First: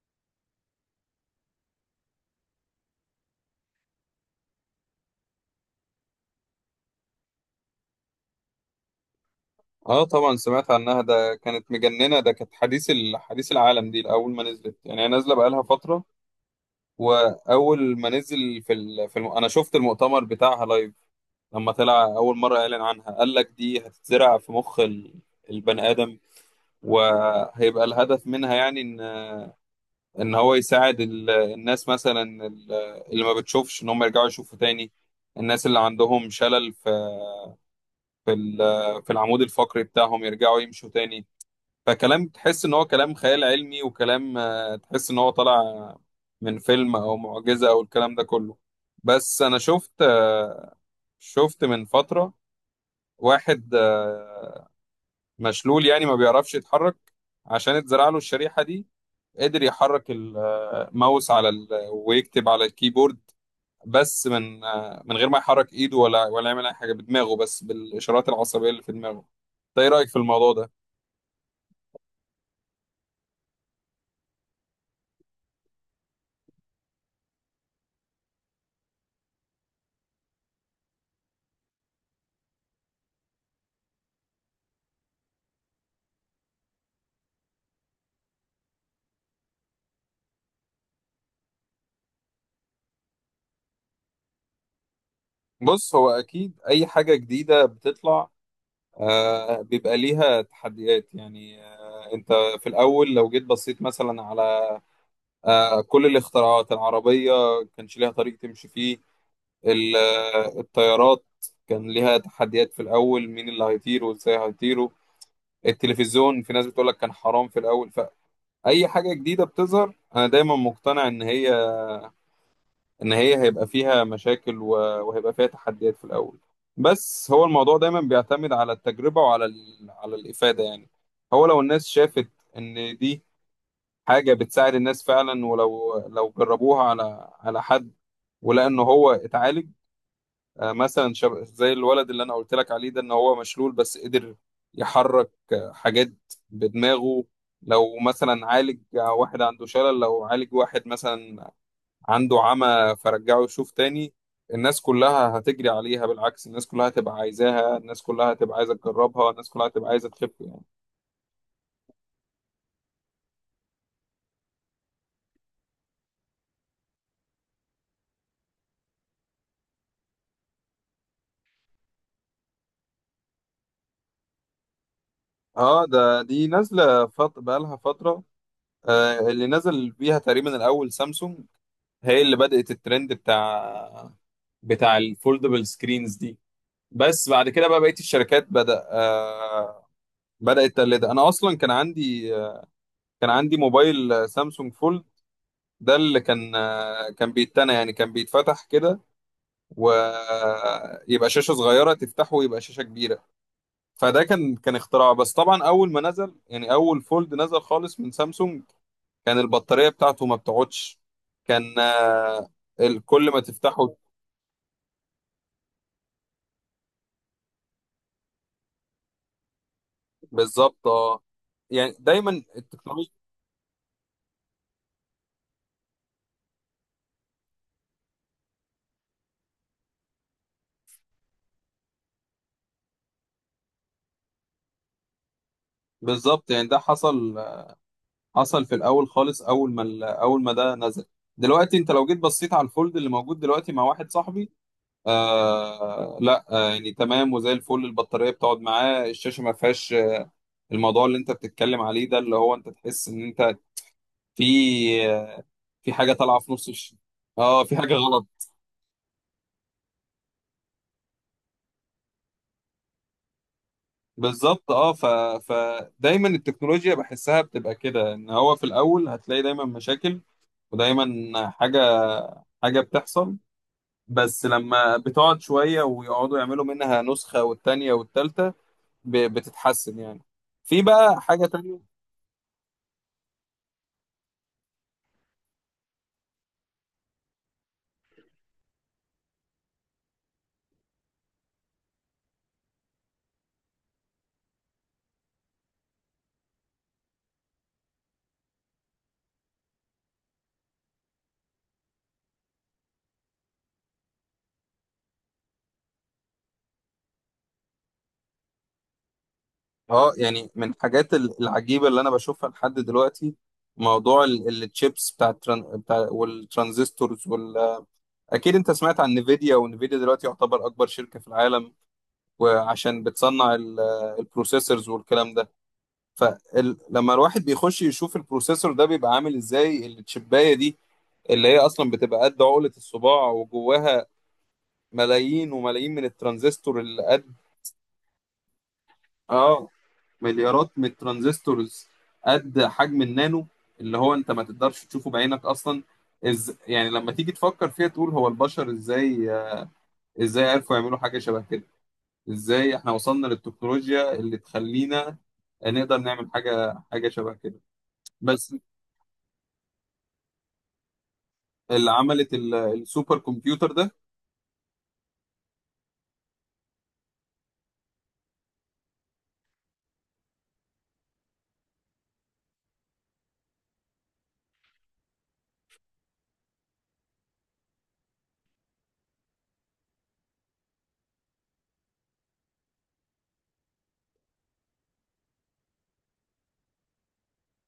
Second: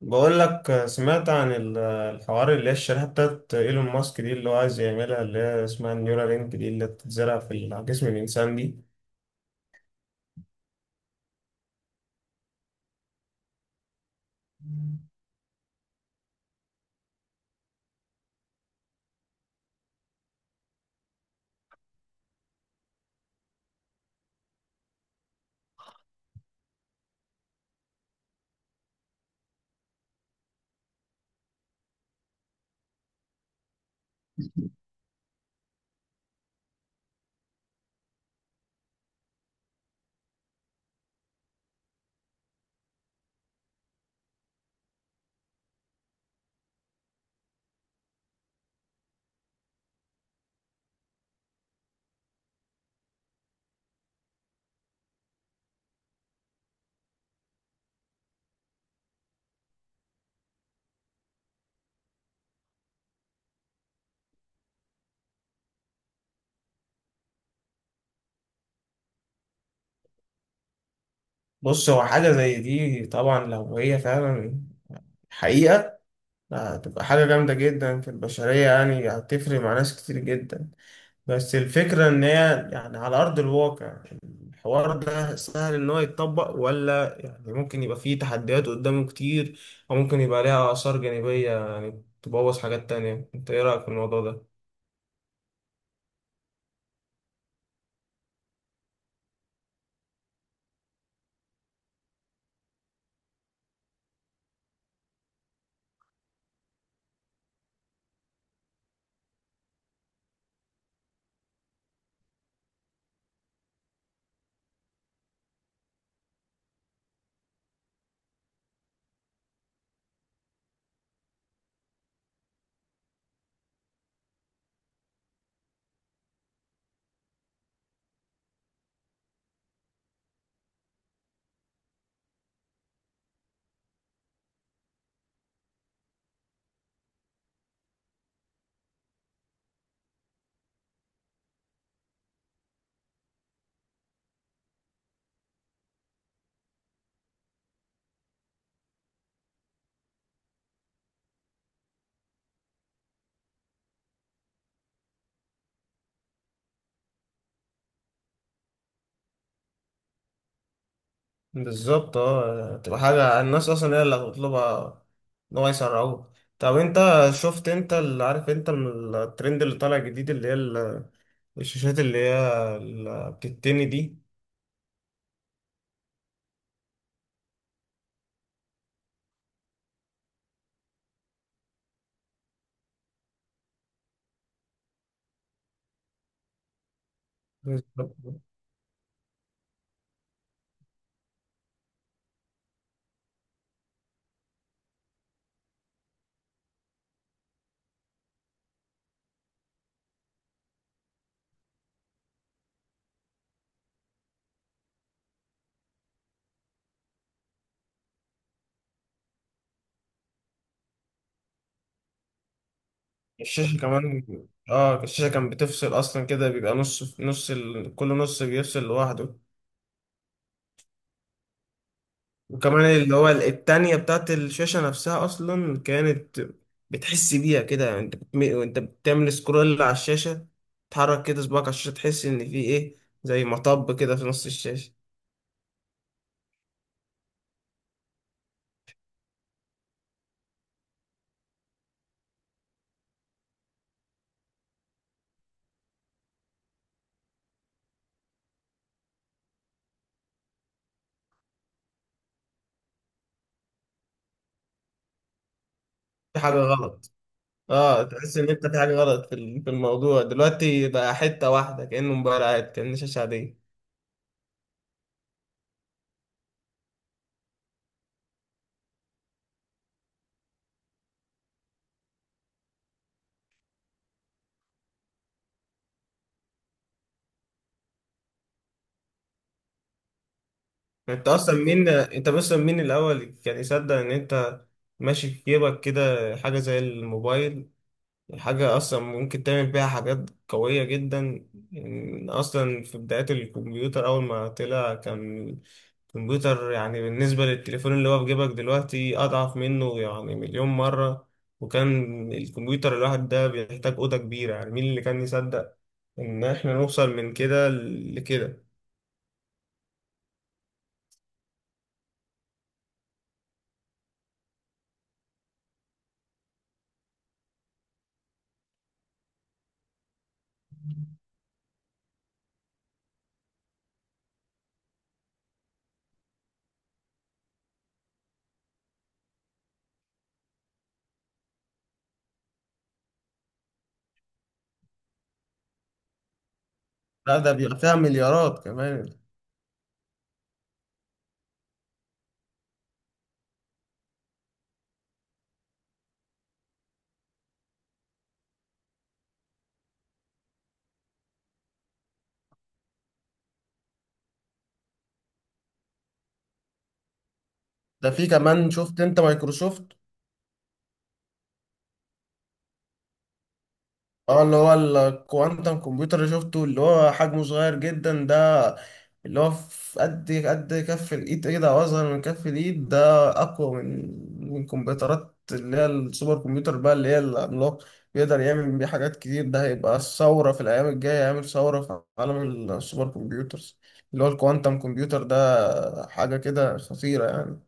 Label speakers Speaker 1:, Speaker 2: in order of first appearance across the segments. Speaker 1: بقول لك سمعت عن الحوار اللي هي الشريحة بتاعت ايلون ماسك دي، اللي هو عايز يعملها، اللي هي اسمها النيورالينك دي، اللي بتتزرع على جسم الإنسان دي.
Speaker 2: اه، طبعا سمعت عنها. ده كانت مجننة، ده كانت حديث العالم. دي اول ما نزلت، يعني هي نازلة بقالها فترة. واول ما نزل في ال... في الم... انا شفت المؤتمر بتاعها لايف. لما طلع اول مرة اعلن عنها، قال لك دي هتتزرع في مخ البني ادم، وهيبقى الهدف منها يعني ان هو يساعد الناس، مثلا اللي ما بتشوفش، ان هم يرجعوا يشوفوا تاني. الناس اللي عندهم شلل في ال... في العمود الفقري بتاعهم، يرجعوا يمشوا تاني. فكلام تحس ان هو كلام خيال علمي، وكلام تحس ان هو طالع من فيلم، او معجزة، او الكلام ده كله. بس انا شفت من فترة واحد مشلول، يعني ما بيعرفش يتحرك. عشان اتزرع له الشريحة دي، قدر يحرك الماوس ويكتب على الكيبورد، بس من غير ما يحرك ايده، ولا يعمل اي حاجة بدماغه، بس بالاشارات العصبية اللي في دماغه. ده ايه رأيك في الموضوع ده؟
Speaker 1: بص، هو حاجة زي دي طبعا، لو هي فعلا حقيقة، هتبقى حاجة جامدة جدا في البشرية، يعني هتفرق مع ناس كتير جدا. بس الفكرة إن هي يعني على أرض الواقع، الحوار ده سهل إن هو يتطبق ولا يعني ممكن يبقى فيه تحديات قدامه كتير، أو ممكن يبقى ليها آثار جانبية يعني تبوظ حاجات تانية. أنت إيه رأيك في الموضوع ده؟
Speaker 2: بص هو اكيد اي حاجة جديدة بتطلع بيبقى ليها تحديات، يعني انت في الاول لو جيت بصيت مثلا على كل الاختراعات العربيه، كانش ليها طريق تمشي فيه. الطيارات كان ليها تحديات في الاول، مين اللي هيطير وازاي هيطيروا. التلفزيون في ناس بتقولك كان حرام في الاول. فاي حاجه جديده بتظهر، انا دايما مقتنع ان هي هيبقى فيها مشاكل، و- وهيبقى فيها تحديات في الاول. بس هو الموضوع دايما بيعتمد على التجربة، على الإفادة يعني. هو لو الناس شافت ان دي حاجة بتساعد الناس فعلا، ولو جربوها على حد، ولقى ان هو اتعالج. مثلا زي الولد اللي انا قلت لك عليه ده، ان هو مشلول بس قدر يحرك حاجات بدماغه. لو مثلا عالج واحد عنده شلل، لو عالج واحد مثلا عنده عمى فرجعه يشوف تاني، الناس كلها هتجري عليها. بالعكس، الناس كلها هتبقى عايزاها، الناس كلها هتبقى عايزة تجربها، الناس كلها هتبقى عايزة تخف يعني.
Speaker 1: بالظبط، اه، تبقى حاجة الناس أصلا هي اللي هتطلبها، إن هو يسرعوه. طب أنت شفت، أنت اللي عارف أنت، من الترند اللي طالع جديد، اللي هي الشاشات اللي هي اللي بتتني دي.
Speaker 2: اه، ده دي نازلة بقالها فترة. اللي نزل بيها تقريبا الأول سامسونج، هي اللي بدأت الترند بتاع الفولدبل سكرينز دي. بس بعد كده بقى بقية
Speaker 1: بالظبط.
Speaker 2: الشركات بدأت تقلدها. أنا أصلا كان عندي موبايل سامسونج فولد، ده اللي كان بيتنى، يعني كان بيتفتح كده ويبقى شاشة صغيرة، تفتحه ويبقى شاشة كبيرة. فده كان اختراع. بس طبعا أول ما نزل، يعني أول فولد نزل خالص من سامسونج، كان البطارية بتاعته ما بتقعدش، كان كل ما
Speaker 1: الشاشة
Speaker 2: تفتحه.
Speaker 1: كمان. اه، الشاشة كان بتفصل أصلا كده، بيبقى نص في نص كل نص بيفصل لوحده.
Speaker 2: بالظبط، اه، يعني دايما
Speaker 1: وكمان
Speaker 2: التكنولوجيا.
Speaker 1: اللي هو التانية بتاعت الشاشة نفسها أصلا كانت بتحس بيها كده، يعني أنت وأنت بتعمل سكرول على الشاشة، تحرك كده صباعك على الشاشة تحس إن في إيه، زي مطب كده في نص الشاشة.
Speaker 2: بالظبط، يعني ده حصل في الأول خالص، أول ما أول ما ده نزل. دلوقتي انت لو جيت بصيت على الفولد اللي موجود دلوقتي مع واحد صاحبي، لا يعني تمام وزي الفل، البطارية بتقعد معاه، الشاشة ما فيهاش الموضوع اللي انت بتتكلم عليه ده، اللي هو انت تحس ان انت في في حاجه طالعه
Speaker 1: في
Speaker 2: في
Speaker 1: حاجة غلط.
Speaker 2: اه في حاجه
Speaker 1: اه،
Speaker 2: غلط.
Speaker 1: تحس إن أنت في حاجة غلط في الموضوع. دلوقتي بقى حتة واحدة، كأنه موبايل عادي، كأنه شاشة عادية.
Speaker 2: بالظبط، فدايما التكنولوجيا بحسها بتبقى كده، ان هو في الاول هتلاقي دايما مشاكل، ودايما حاجه حاجه بتحصل. بس لما بتقعد شويه ويقعدوا يعملوا منها نسخه والتانيه والتالته، بتتحسن يعني. في بقى
Speaker 1: انت
Speaker 2: حاجه
Speaker 1: اصلا مين
Speaker 2: تانيه،
Speaker 1: انت اصلا مين الاول كان يصدق ان انت ماشي في جيبك كده حاجه زي الموبايل؟ حاجه اصلا ممكن تعمل بيها حاجات قويه جدا. ان اصلا في بدايات الكمبيوتر، اول ما طلع، كان الكمبيوتر يعني بالنسبه للتليفون اللي هو في جيبك دلوقتي اضعف منه يعني مليون مره. وكان الكمبيوتر الواحد ده بيحتاج اوضه كبيره. يعني مين اللي كان يصدق ان احنا نوصل من كده لكده؟
Speaker 2: اه، يعني من الحاجات العجيبة اللي انا بشوفها لحد دلوقتي، موضوع التشيبس بتاع والترانزستورز اكيد انت سمعت عن نيفيديا، ونيفيديا دلوقتي يعتبر اكبر شركة في العالم، وعشان بتصنع البروسيسورز والكلام ده. فلما الواحد بيخش يشوف البروسيسور ده، بيبقى عامل ازاي التشيباية دي اللي هي اصلا بتبقى قد عقلة الصباع، وجواها ملايين وملايين من الترانزستور اللي قد،
Speaker 1: لا، ده بيبقى فيها مليارات كمان.
Speaker 2: اه، مليارات من الترانزستورز قد حجم النانو، اللي هو انت ما تقدرش تشوفه بعينك اصلا. يعني لما تيجي تفكر فيها، تقول هو البشر ازاي، ازاي عرفوا يعملوا حاجة شبه كده؟ ازاي احنا وصلنا للتكنولوجيا اللي تخلينا نقدر نعمل حاجة شبه كده؟
Speaker 1: ده في
Speaker 2: بس
Speaker 1: كمان، شفت انت مايكروسوفت؟
Speaker 2: اللي عملت السوبر كمبيوتر ده.
Speaker 1: اه، اللي هو الكوانتم كمبيوتر اللي شفته، اللي هو حجمه صغير جدا ده، اللي هو في قد كف الايد، ايه ده، اصغر من كف الايد ده، اقوى من كمبيوترات اللي هي السوبر كمبيوتر بقى، اللي هي العملاق. بيقدر يعمل بيه حاجات كتير. ده هيبقى الثورة في الأيام الجاية، هيعمل ثورة في عالم السوبر كمبيوترز. اللي هو الكوانتم كمبيوتر ده حاجة كده خطيرة يعني.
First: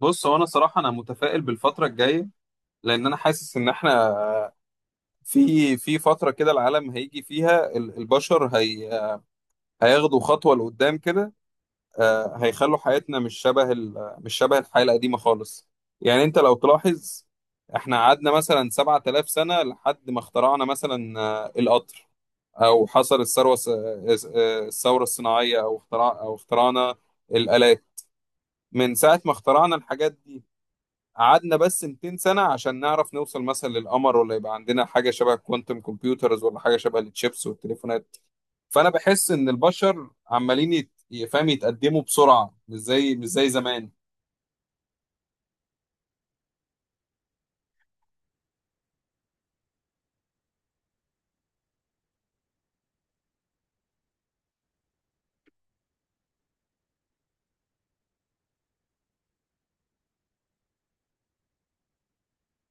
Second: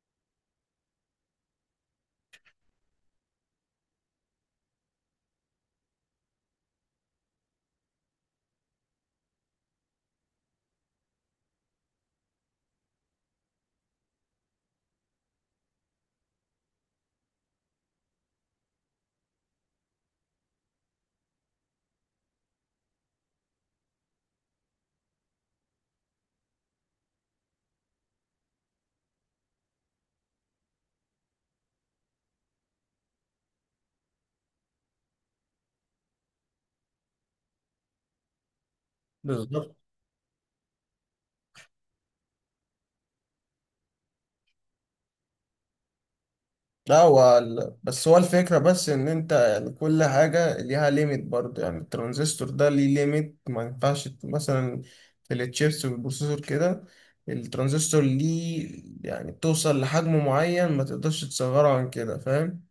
Speaker 2: بص هو انا صراحة انا متفائل بالفترة الجاية، لان انا حاسس ان احنا في فترة كده العالم هيجي فيها البشر هياخدوا خطوة لقدام كده. هيخلوا حياتنا مش شبه الحياة القديمة خالص. يعني انت لو تلاحظ، احنا قعدنا مثلا 7,000 سنة لحد ما اخترعنا مثلا، القطر، او حصل الثروة الس- آه، الثورة الصناعية، او اختراع او اخترعنا الآلات. من ساعة ما اخترعنا الحاجات دي، قعدنا بس 200 سنة عشان نعرف نوصل مثلا للقمر، ولا يبقى عندنا حاجة شبه الكوانتم كمبيوترز، ولا حاجة شبه التشيبس والتليفونات. فانا بحس ان
Speaker 1: بالظبط.
Speaker 2: البشر عمالين يت- يفهم يتقدموا بسرعه، مش زي زمان.
Speaker 1: لا، هو بس هو الفكرة بس إن أنت يعني كل حاجة ليها ليميت برضه، يعني الترانزستور ده ليه ليميت، ما ينفعش مثلا في التشيبس والبروسيسور كده، الترانزستور ليه يعني بتوصل لحجم معين ما تقدرش تصغره عن كده، فاهم؟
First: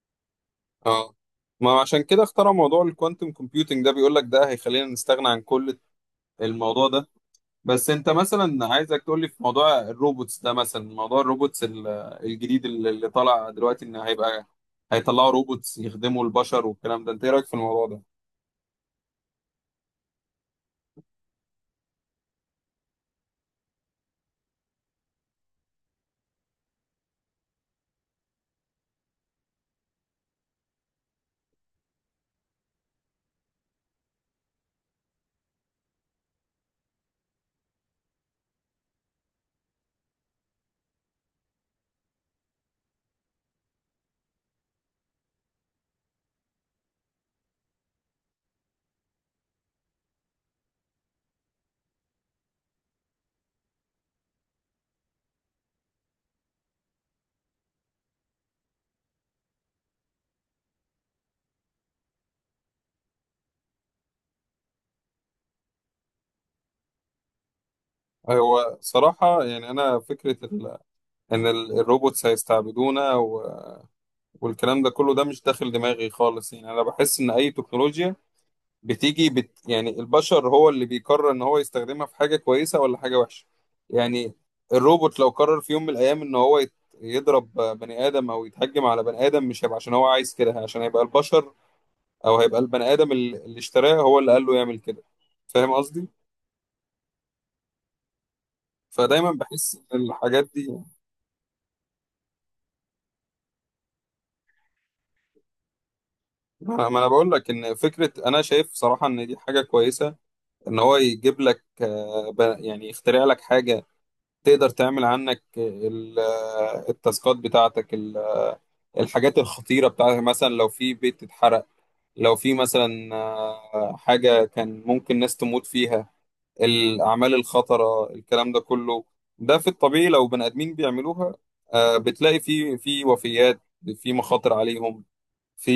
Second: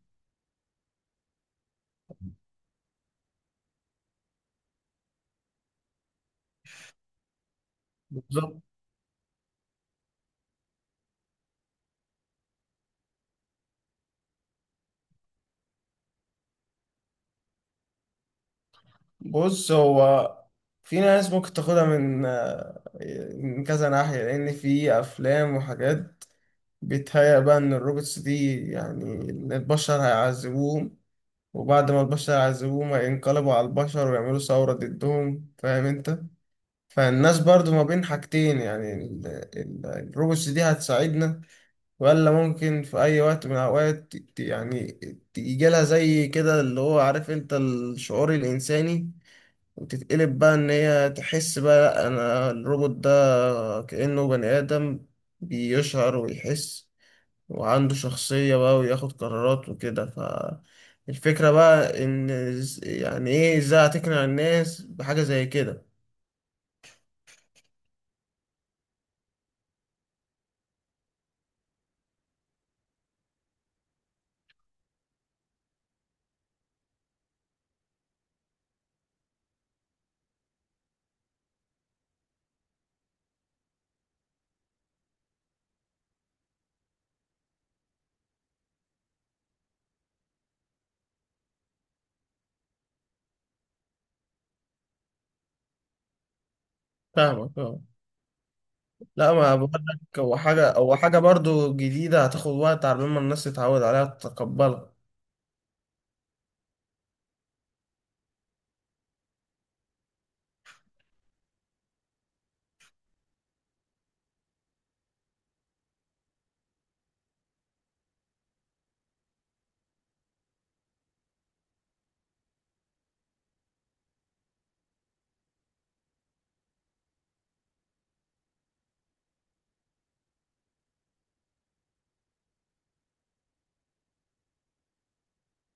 Speaker 2: اه، ما عشان كده اخترعوا موضوع الكوانتم كومبيوتنج ده، بيقول لك ده هيخلينا نستغنى عن كل الموضوع ده. بس انت
Speaker 1: بالظبط.
Speaker 2: مثلا عايزك تقول لي في موضوع الروبوتس ده، مثلا موضوع الروبوتس الجديد اللي طالع دلوقتي، ان هيطلعوا روبوتس يخدموا البشر والكلام ده، انت ايه رايك في الموضوع ده؟
Speaker 1: بص، هو في ناس ممكن تاخدها من كذا ناحية، لأن في أفلام وحاجات بيتهيأ بقى إن الروبوتس دي، يعني إن البشر هيعذبوهم، وبعد ما البشر يعذبوهم ينقلبوا على البشر ويعملوا ثورة ضدهم، فاهم انت؟ فالناس برضو ما بين حاجتين، يعني الروبوتس دي هتساعدنا، ولا ممكن في أي وقت من الأوقات يعني يجيلها زي كده، اللي هو عارف انت، الشعور الإنساني وتتقلب بقى، إن هي تحس بقى لأ، أنا الروبوت ده كأنه بني آدم، بيشعر ويحس وعنده شخصية بقى وياخد قرارات وكده. ف الفكرة بقى إن يعني إيه إزاي هتقنع الناس بحاجة زي كده؟
Speaker 2: هو صراحة يعني أنا فكرة الروبوتس هيستعبدونا والكلام ده كله، ده مش داخل دماغي خالص. يعني انا بحس ان اي تكنولوجيا بتيجي يعني البشر هو اللي بيقرر ان هو يستخدمها في حاجة كويسة ولا حاجة وحشة. يعني الروبوت لو قرر في يوم من الايام ان هو يضرب بني ادم، او يتهجم على بني ادم، مش هيبقى عشان هو عايز كده، عشان هيبقى البشر، او هيبقى البني ادم اللي اشتراه هو اللي قال له يعمل كده، فاهم قصدي؟
Speaker 1: فاهمك، اه.
Speaker 2: فدايما
Speaker 1: لا، ما بقول
Speaker 2: بحس ان
Speaker 1: لك، هو
Speaker 2: الحاجات دي،
Speaker 1: حاجة هو حاجة برضو جديدة هتاخد وقت على ما الناس تتعود عليها تتقبلها.
Speaker 2: ما أنا بقول لك ان فكرة، انا شايف صراحة ان دي حاجة كويسة، ان هو يجيب لك يعني يخترع لك حاجه تقدر تعمل عنك التاسكات بتاعتك، الحاجات الخطيره بتاعتك. مثلا لو في بيت اتحرق، لو في مثلا حاجه كان ممكن ناس تموت فيها، الاعمال الخطره الكلام ده كله، ده في الطبيعي لو بني ادمين بيعملوها، بتلاقي في وفيات، في مخاطر عليهم، في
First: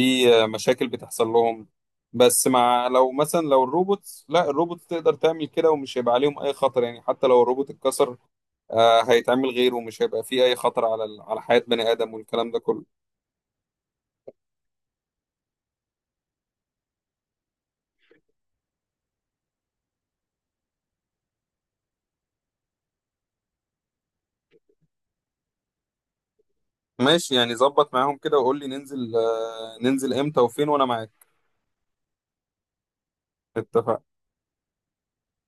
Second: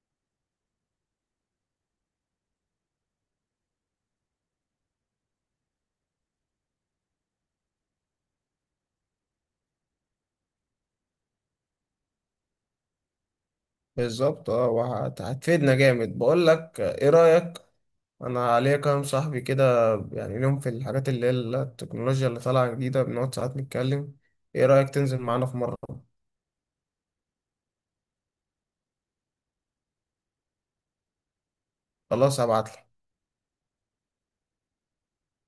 Speaker 2: مشاكل بتحصل لهم. بس لو مثلا، لو الروبوتس، لا الروبوتس تقدر تعمل كده، ومش هيبقى عليهم اي خطر، يعني حتى لو الروبوت اتكسر، هيتعمل غيره، ومش هيبقى فيه اي خطر على حياة بني ادم والكلام ده كله.
Speaker 1: بالظبط، اه، وهت- هتفيدنا جامد. بقول لك ايه رأيك، انا عليا كام صاحبي كده يعني ليهم في الحاجات اللي هي التكنولوجيا اللي طالعة جديدة، بنقعد ساعات نتكلم. ايه رأيك تنزل معانا في مرة؟
Speaker 2: ماشي، يعني ظبط معاهم كده وقول لي ننزل، ننزل امتى وفين، وانا معاك.
Speaker 1: خلاص، هبعتلك.
Speaker 2: اتفقنا.